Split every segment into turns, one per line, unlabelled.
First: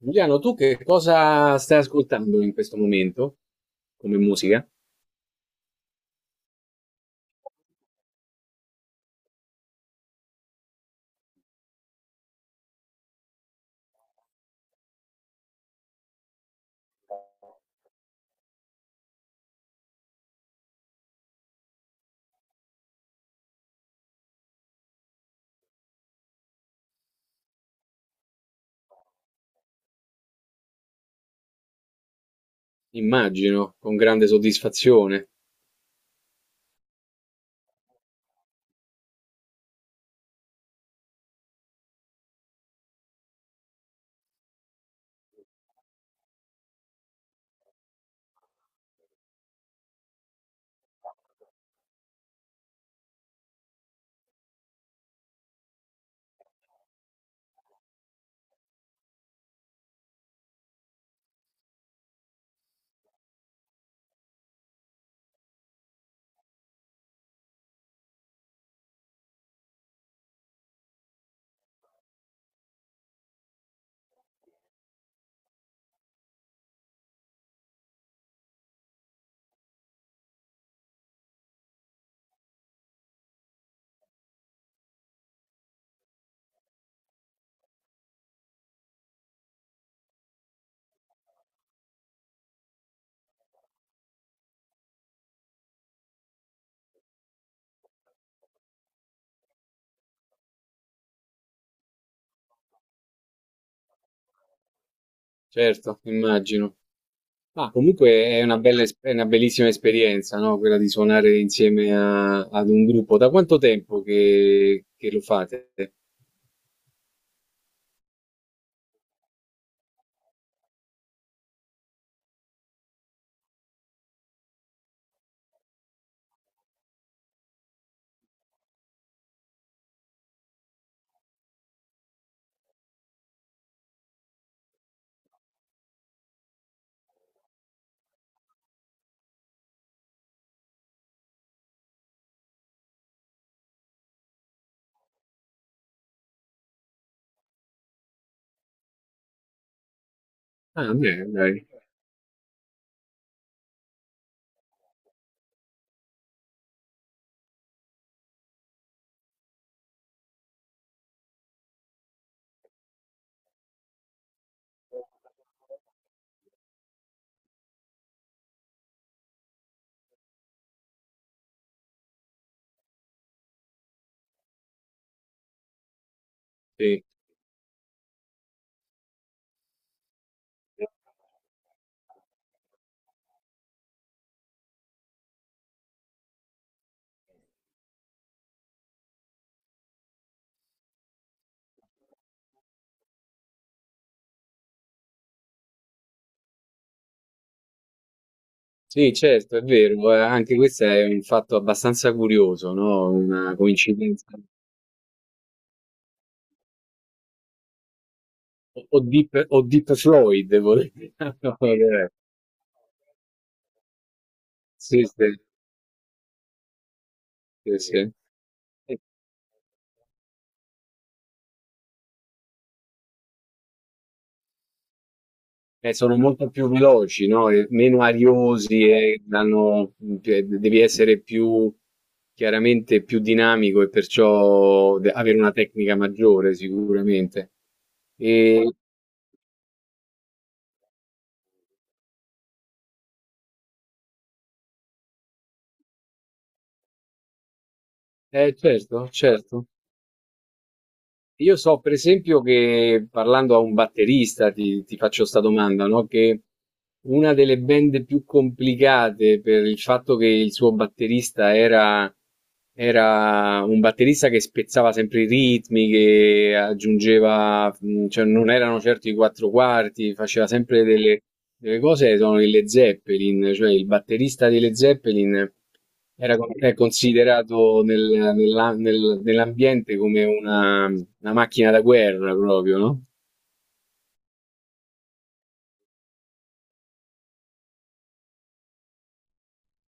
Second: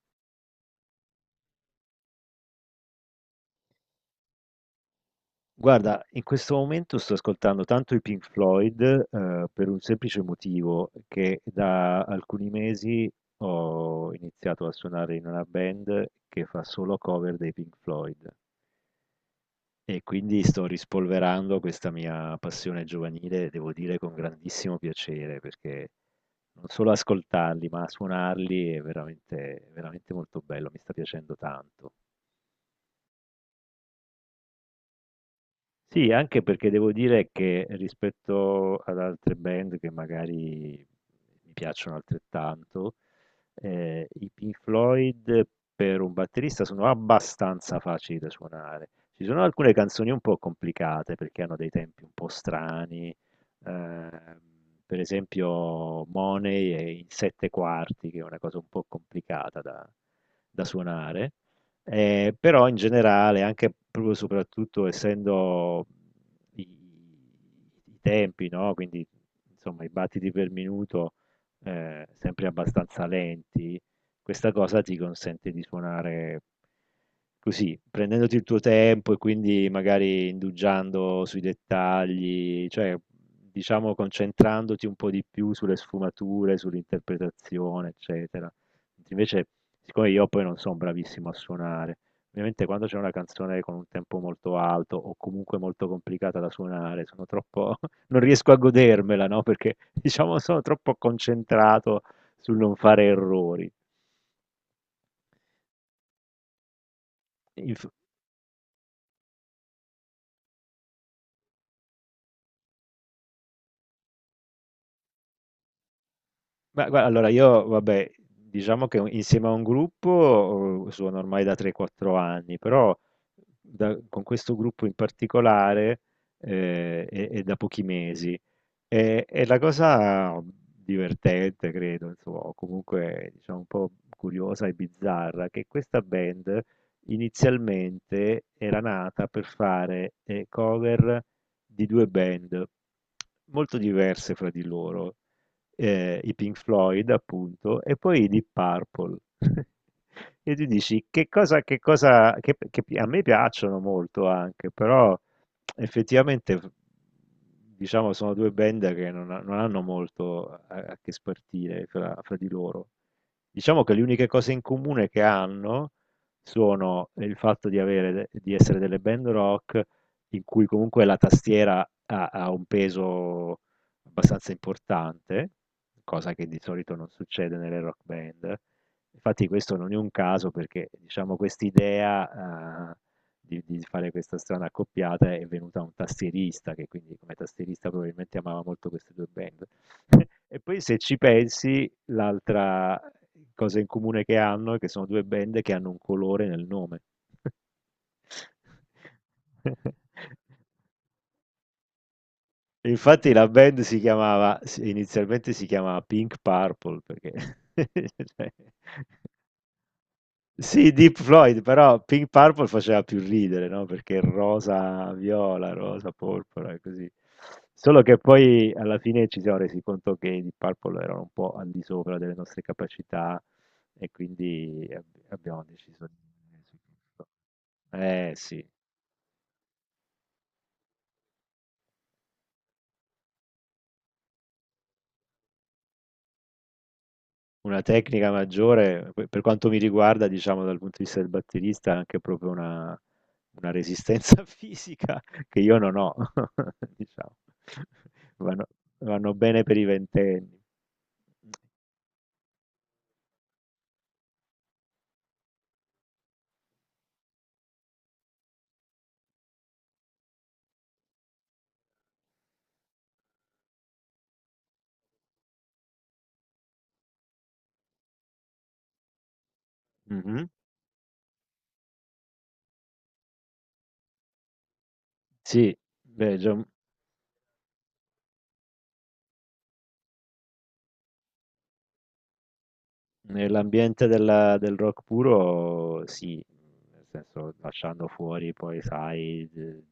Giuliano, tu che cosa stai ascoltando in questo momento come musica?
Guarda, in questo momento sto ascoltando tanto i Pink Floyd, per un semplice motivo, che da alcuni mesi ho iniziato a suonare in una band che fa solo cover dei Pink Floyd, e quindi sto rispolverando questa mia passione giovanile, devo dire con grandissimo piacere, perché non solo ascoltarli, ma suonarli è veramente, veramente molto bello, mi sta piacendo tanto.
Immagino, con grande soddisfazione,
Sì, anche perché devo dire che rispetto ad altre band che magari mi piacciono altrettanto, i Pink Floyd per un batterista sono abbastanza facili da suonare. Ci sono alcune canzoni un po' complicate perché hanno dei tempi un po' strani, ehm, per esempio Money è in 7/4, che è una cosa un po' complicata da suonare. Però in generale, anche proprio soprattutto essendo i tempi, no? Quindi insomma i battiti per minuto sempre abbastanza lenti, questa cosa ti consente di suonare così, prendendoti il tuo tempo e quindi magari indugiando sui dettagli, cioè diciamo concentrandoti un po' di più sulle sfumature, sull'interpretazione, eccetera. Mentre Invece Siccome io poi non sono bravissimo a suonare, ovviamente quando c'è una canzone con un tempo molto alto o comunque molto complicata da suonare, sono troppo. Non riesco a godermela, no? Perché diciamo sono troppo concentrato sul non fare errori.
certo, immagino. Ma
Inf-
comunque è una bella, è una bellissima esperienza, no? Quella di suonare insieme ad un gruppo. Da quanto tempo che lo fate?
Ma guarda, allora io, vabbè, diciamo che insieme a un gruppo suono ormai da 3-4 anni, però con questo gruppo in particolare è da pochi mesi. E la cosa divertente, credo, insomma, o comunque diciamo un po' curiosa e bizzarra, che questa band inizialmente era nata per fare cover di due band molto diverse fra di loro, i Pink Floyd, appunto, e poi i Deep Purple. E tu
Ah,
dici
bene,
che cosa,
dai.
A me piacciono molto anche, però effettivamente, diciamo, sono due band che non hanno molto a che spartire fra di loro. Diciamo che le uniche cose in comune che hanno sono il fatto di avere, di essere delle band rock in cui comunque la tastiera ha un peso abbastanza importante, cosa che di solito
Sì.
non succede nelle rock band. Infatti questo non è un caso perché, diciamo, quest'idea, di fare questa strana accoppiata è venuta un tastierista che quindi come tastierista probabilmente amava molto queste due band. E poi se ci pensi, l'altra cosa in comune che hanno è che sono due band che hanno un colore nel nome.
Sì, certo, è vero, anche questo è un fatto abbastanza curioso, no?
Infatti la
Una
band
coincidenza.
inizialmente si chiamava Pink Purple perché cioè,
O Deep Floyd,
sì,
volevo
Deep
dire.
Floyd, però Pink Purple faceva più ridere, no? Perché
Sì,
rosa
sì,
viola, rosa porpora e così.
sì,
Solo
sì.
che poi
E
alla fine ci siamo resi conto che i Deep Purple erano un po' al di sopra delle nostre capacità e quindi abbiamo
e
deciso di...
sono molto più veloci, no? E meno
Eh sì,
ariosi e danno, cioè, devi essere più chiaramente più dinamico e perciò avere una tecnica maggiore sicuramente.
una tecnica
E,
maggiore, per quanto mi riguarda, diciamo dal punto di vista del batterista, è anche proprio una resistenza fisica che io non ho, diciamo. Vanno,
certo,
vanno bene
certo.
per i ventenni.
Io so per esempio che parlando a un batterista, ti faccio questa domanda, no? Che una delle band più complicate per il fatto che il suo batterista era, era un batterista che spezzava sempre i ritmi, che aggiungeva, cioè non erano certo i quattro quarti, faceva
Mhm.
sempre delle cose, sono i Led Zeppelin, cioè il batterista dei Led Zeppelin
Sì, beh,
era con-
già,
è considerato nell'ambiente come una macchina da guerra proprio, no?
nell'ambiente del rock puro, sì, nel senso lasciando fuori poi, sai,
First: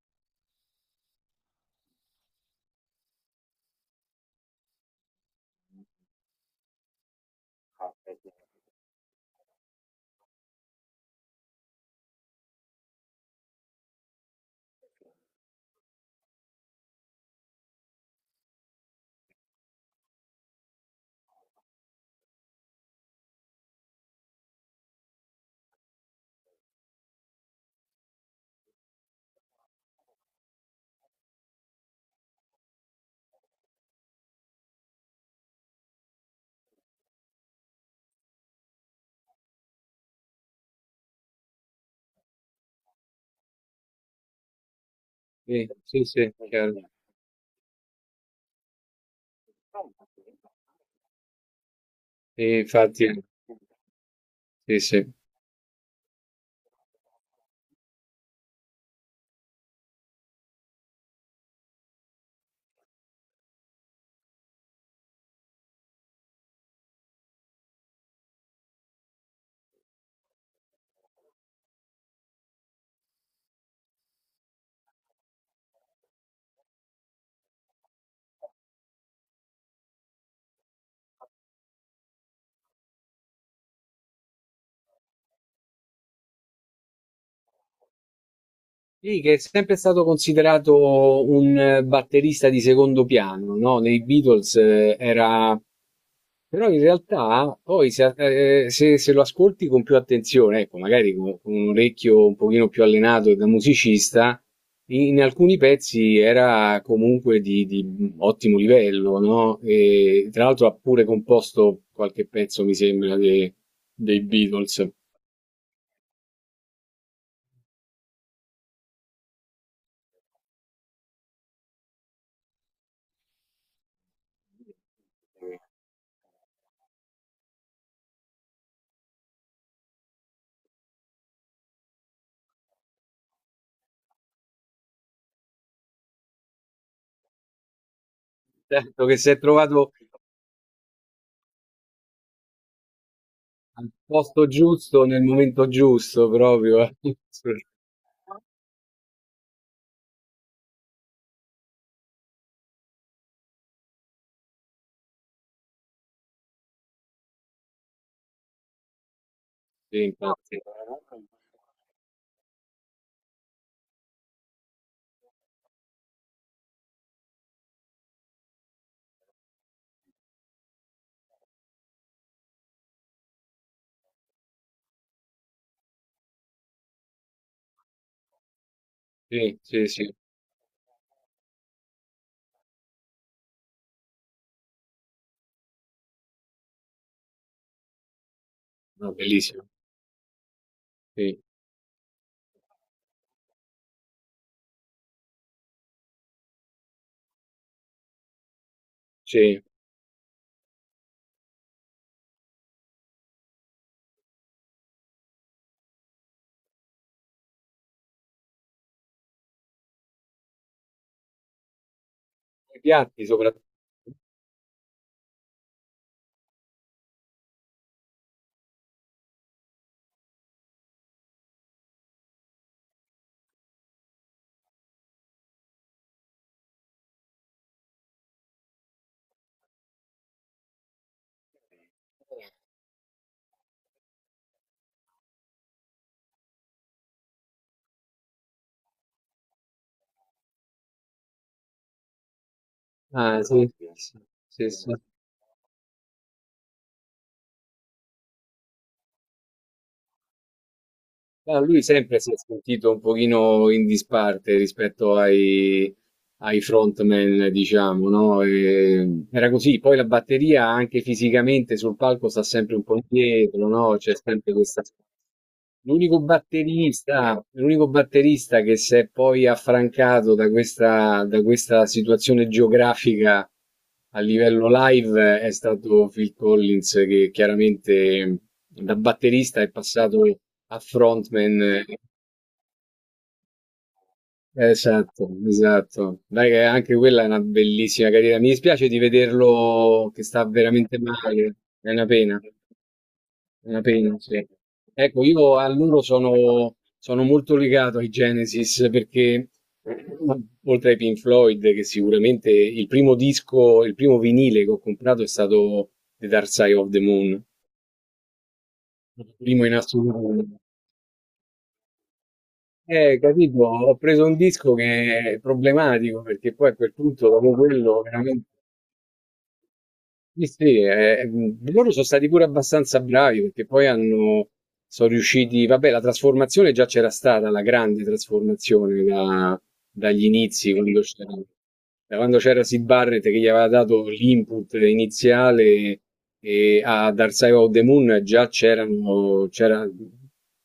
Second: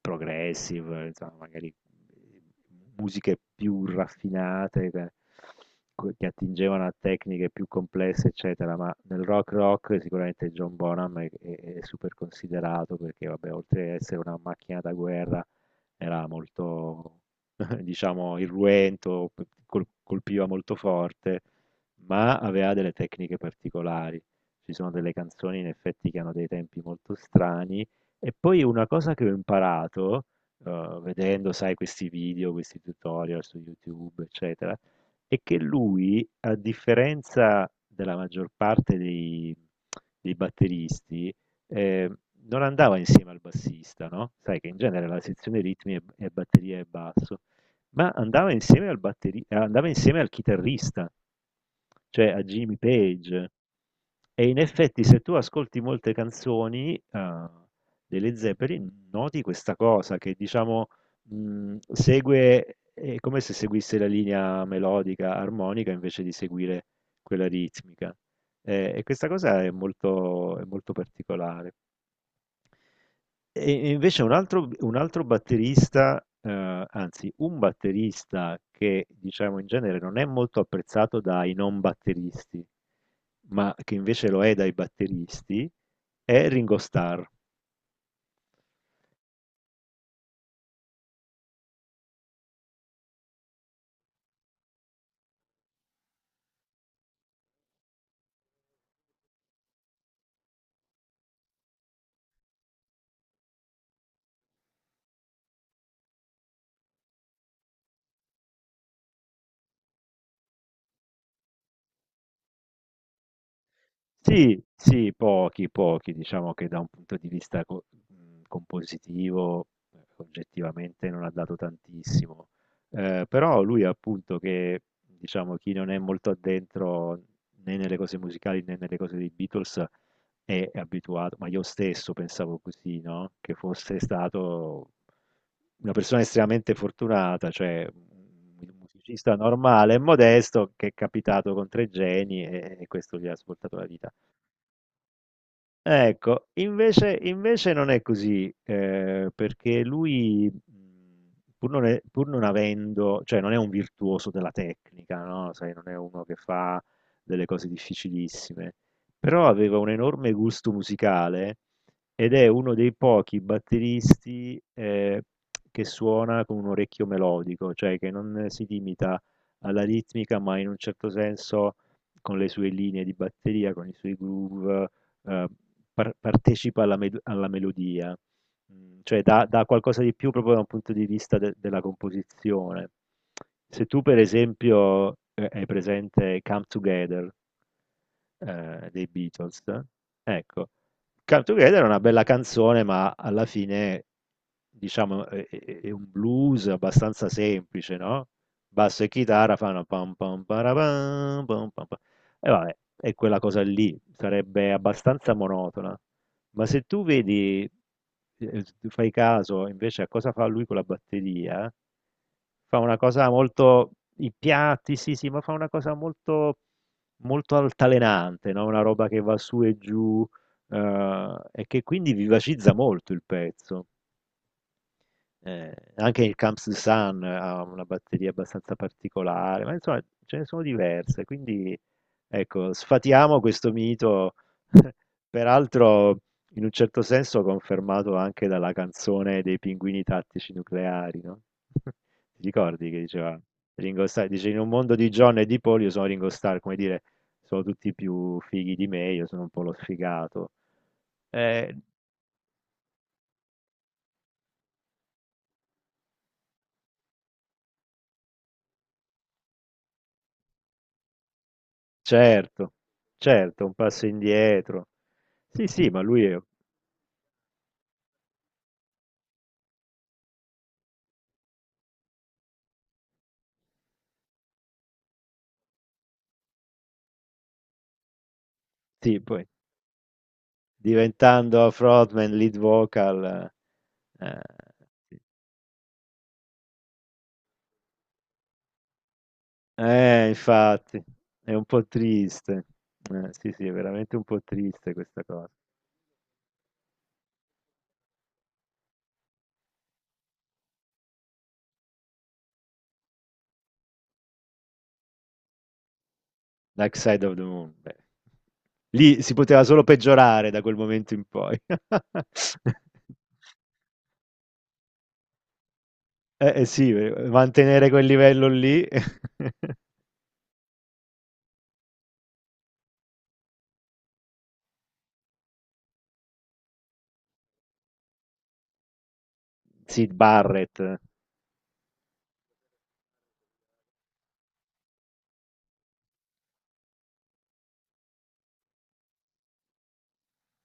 progressive, insomma, magari musiche più raffinate che attingevano a tecniche più complesse, eccetera, ma nel rock rock sicuramente John Bonham è super considerato perché, vabbè, oltre ad essere una macchina da guerra, era molto, diciamo, irruento, colpiva molto forte, ma aveva delle tecniche particolari. Ci sono delle canzoni in effetti che hanno dei tempi molto strani. E poi una cosa che ho imparato, vedendo, sai, questi video, questi tutorial su YouTube, eccetera, è che lui, a differenza della maggior parte dei batteristi, eh, non andava insieme al bassista, no? Sai che in genere la sezione
Sì,
ritmi è,
sì,
è
sì,
batteria e
chiaro.
basso, ma andava insieme andava insieme al chitarrista, cioè a
Sì,
Jimmy
infatti,
Page. E in
sì,
effetti,
sì.
se tu ascolti molte canzoni delle Zeppelin, noti questa cosa che diciamo è come se seguisse la linea melodica, armonica, invece di seguire quella ritmica. E questa cosa è molto particolare. E invece un altro batterista, anzi un batterista che diciamo in genere non è molto apprezzato dai non batteristi, ma che invece lo è dai batteristi, è Ringo Starr.
Sì, che è sempre stato considerato un batterista di secondo piano, no? Nei Beatles era... Però in realtà poi se lo ascolti con più attenzione, ecco, magari con un orecchio un pochino più allenato e da musicista, in alcuni pezzi era comunque di ottimo livello, no? E tra l'altro ha pure composto qualche pezzo, mi sembra, dei
Sì,
Beatles.
sì, pochi, pochi. Diciamo che da un punto di vista compositivo, oggettivamente non ha dato tantissimo. Però lui appunto che, diciamo, chi non è molto addentro né nelle cose musicali né nelle cose dei Beatles è abituato, ma io stesso pensavo così, no? Che fosse stato una persona estremamente fortunata, cioè un
Certo che si
musicista
è trovato
normale e modesto che è capitato con tre geni e questo gli ha svoltato la
al
vita.
posto giusto, nel momento giusto
Ecco,
proprio, eh.
invece, invece non è così, perché lui, pur non avendo, cioè non è un virtuoso della tecnica, no? Sai, non è uno che fa delle cose difficilissime, però aveva un
Sì,
enorme
infatti.
gusto musicale ed è uno dei pochi batteristi, che suona con un orecchio melodico, cioè che non si limita alla ritmica, ma in un certo senso con le sue linee di batteria, con i suoi groove, ehm, partecipa alla med alla melodia. Cioè dà
Sì,
dà
sì,
qualcosa di
sì,
più proprio da un punto di vista de della composizione. Se tu per esempio, hai presente Come Together dei
no,
Beatles.
bellissimo.
Ecco, Come
Sì,
Together è una bella canzone, ma alla fine, diciamo, è un blues abbastanza semplice, no? Basso e chitarra
sì.
fanno pam pam parapam, pam pam pam. E vabbè, è quella cosa lì, sarebbe abbastanza monotona. Ma se tu vedi, tu fai caso invece a cosa fa lui con la batteria, fa
I
una
piatti
cosa
soprattutto.
molto, i piatti, sì, sì, ma fa una cosa molto altalenante, no, una roba che va su e giù, e che quindi vivacizza molto il pezzo. Anche il Camps de Sun ha una batteria abbastanza particolare, ma insomma ce ne sono diverse, quindi ecco, sfatiamo questo mito, peraltro in un certo senso confermato anche dalla canzone dei Pinguini Tattici Nucleari, no? Ti ricordi che diceva
Ah, sì,
Ringo
sì,
Starr, dice in un
sì, sì.
mondo di John e di Paul io sono Ringo Starr, come dire, sono tutti più fighi di me, io sono un po' lo sfigato.
Ah,
Eh,
lui sempre si è sentito un pochino in disparte rispetto ai, ai frontman, diciamo, no? E era così. Poi la batteria anche fisicamente sul palco sta
certo,
sempre un po'
certo,
indietro,
un
no?
passo
C'è sempre questa.
indietro. Sì, sì, ma
L'unico
lui è
batterista l'unico batterista che si è poi affrancato da questa situazione geografica a livello live è stato Phil Collins, che chiaramente da
sì, poi
batterista è passato a
diventando
frontman.
frontman, lead vocal, eh, sì.
Esatto, esatto. Dai, che anche quella è una bellissima carriera. Mi dispiace di vederlo che sta veramente
Infatti, è
male,
un po'
è una pena.
triste. Sì, sì, è
La
veramente un po'
pensi.
triste
Ecco,
questa cosa.
io a loro sono, sono molto legato ai Genesis perché, oltre ai Pink Floyd, che sicuramente il primo disco, il primo vinile che ho comprato è stato The Dark Side of
Dark
the
Side of the
Moon,
Moon, beh. Lì si
il
poteva
primo in
solo peggiorare
assoluto.
da quel momento in poi.
Capito, ho preso un disco che è problematico perché poi a
Sì,
quel punto, dopo
mantenere
quello,
quel
veramente.
livello lì.
Sì, sì, loro sono stati pure abbastanza bravi perché poi hanno, sono riusciti, vabbè, la trasformazione già c'era stata, la grande trasformazione
Sid
dagli inizi,
Barrett,
da quando c'era Sid Barrett che gli aveva dato l'input iniziale e a Dark Side of the Moon già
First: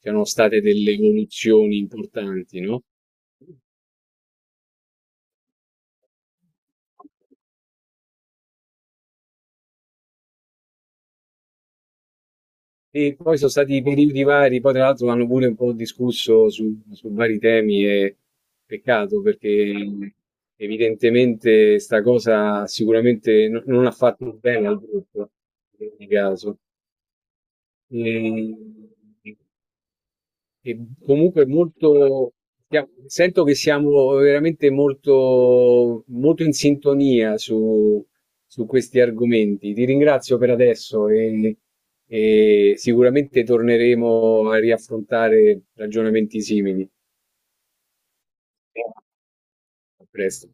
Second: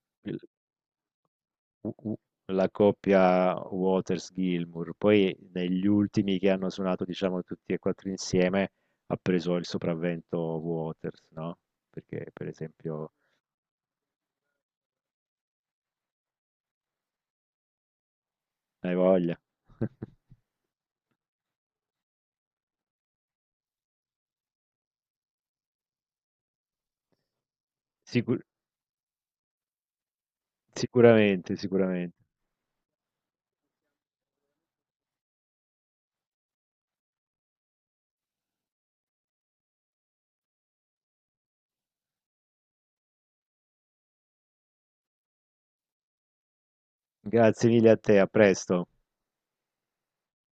c'erano
il
state delle evoluzioni
U- u-
importanti,
la
no?
coppia Waters-Gilmour, poi negli ultimi che hanno suonato, diciamo, tutti e quattro insieme, ha preso il sopravvento Waters, no? Perché, per esempio,
E poi sono stati periodi vari, poi tra l'altro hanno pure un po' discusso su, su vari temi e
hai
peccato
voglia.
perché evidentemente sta cosa sicuramente non ha fatto bene al gruppo in ogni caso.
Sicur-
E- e comunque
sicuramente, sicuramente.
molto, sento che siamo veramente molto, molto in sintonia su, su questi argomenti. Ti ringrazio per adesso e sicuramente torneremo a riaffrontare ragionamenti simili.
Grazie mille a te, a presto.
A presto.